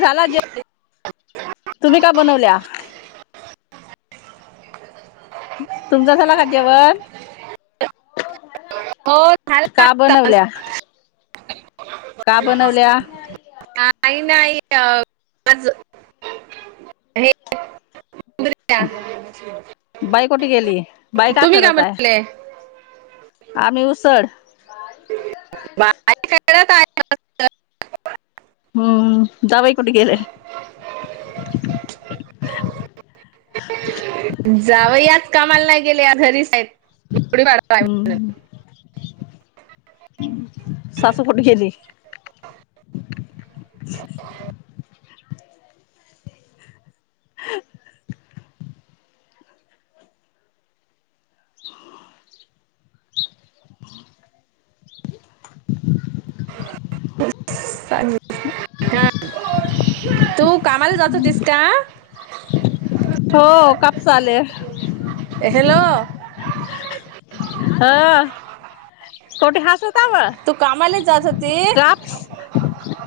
झाला जेवण तुम्ही का बनवल्या. तुमचा झाला का जेवण? हो झाला. हो झाला. [inaudible] आत्ताच. बनवल्या. का बनवल्या. काही नाही अ आज हे. उमरीया. [unintelligible] बाई कुठे गेली बाई का तुम्ही करत आहे? म्हणले आम्ही उसड. बा. हम्म जावई कुट गेले? जावई आज कामाला नाही गेले आज घरीच आहेत गुढी--पाडवा आहे म्हणून. हम्म सासू कुठ गेली? [unintelligible] हा. [inaudible] तू कामाला जात होतीस का? हो कापसाले. हॅलो. ह कोटी हसू का तू कामाला जात होती काप्स.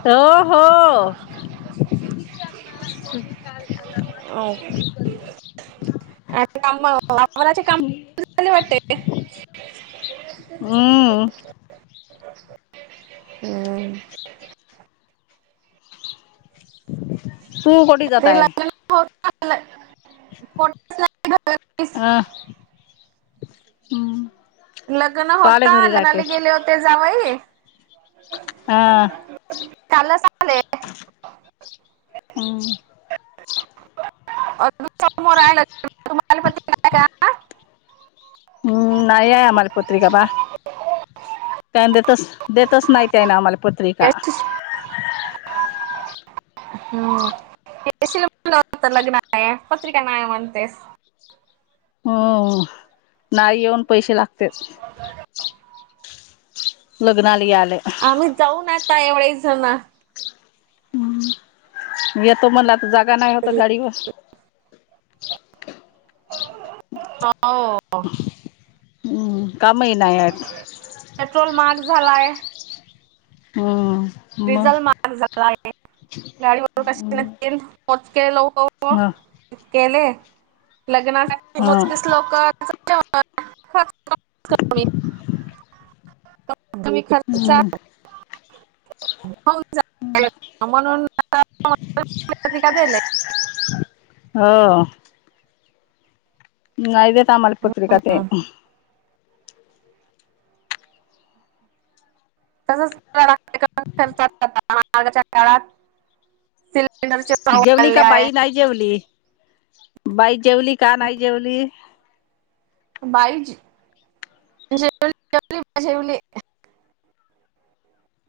हो हो. आ. अं, का आजचे काम झाले वाटते. हम्म. हम्. हम कोटी ते जाताय. लग्न होता ल- पोट- अ हम्. [unintelligible] लग्न होता लग्नाला गेले होते जावई. हा. कालच आले. हम्म अ लक्ष [inaudible] [unintelligible] हम् नाहीय आहे आम्हाला पत्रिका बा. का देतच देतच नाही का आम्हाला पत्रिका. का हम्म येशील म्हणलं होत लग्नाला, पत्रिका नाहीय म्हणतेस. हम नाही येऊन पैसे लागतेच. लग्नाला याले. आम्ही जाऊन आता येऊन जन. हम्म, येतो मला आता तर जागा नाही होत गाडीवर. हा. हम्म, कामही नाही आहेत. पेट्रोल महाग झालाय. हम. डीझल महाग झाला आहे गाडी वर कशी मोजके लोक हो ह केले लग्नासाठी मोजकीच ह लोक. क [unintelligible] खर्चा हो म्हणून आ कालय हो. नाही देत आम्हाला पत्रिका ते. तसच काढाय लागत खर्चाच्या काळात सिलेंडर जेवली का बाई नाही जेवली बाई जेवली का नाही जेवली बाई जेवन केले, जेवले. [unintelligible]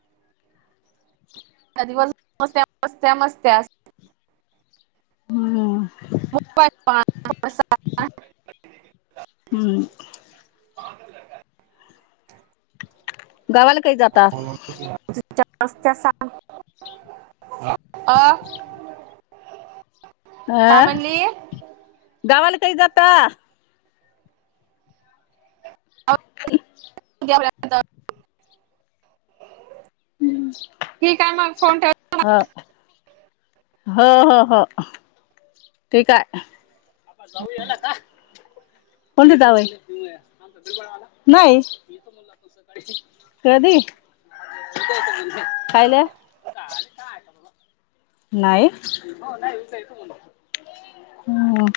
दिवस मस्त्या मस्त्या मस्त्यास हम्म मोबाईल प [unintelligible] ह [unintelligible] हम् [unintelligible] गावाला काधी जाता? तुच्या रस्त्या स [inaudible] [unintelligible] अ.... [inaudible] काय हंह म्हणली जाऊ गावाला कई जाता. ह [inaudible] ता [inaudible] हम् [unintelligible] ठीक आहे, मग फोन ठेवं. हांव. होंव- हों -होंव. ठीक आहे. [inaudible] जाऊया लकां. कोणती दवाई तुमाला मिळाले नाही. कधी [inaudible] कायलै ख्याले. नाहीं. [inaudible] म्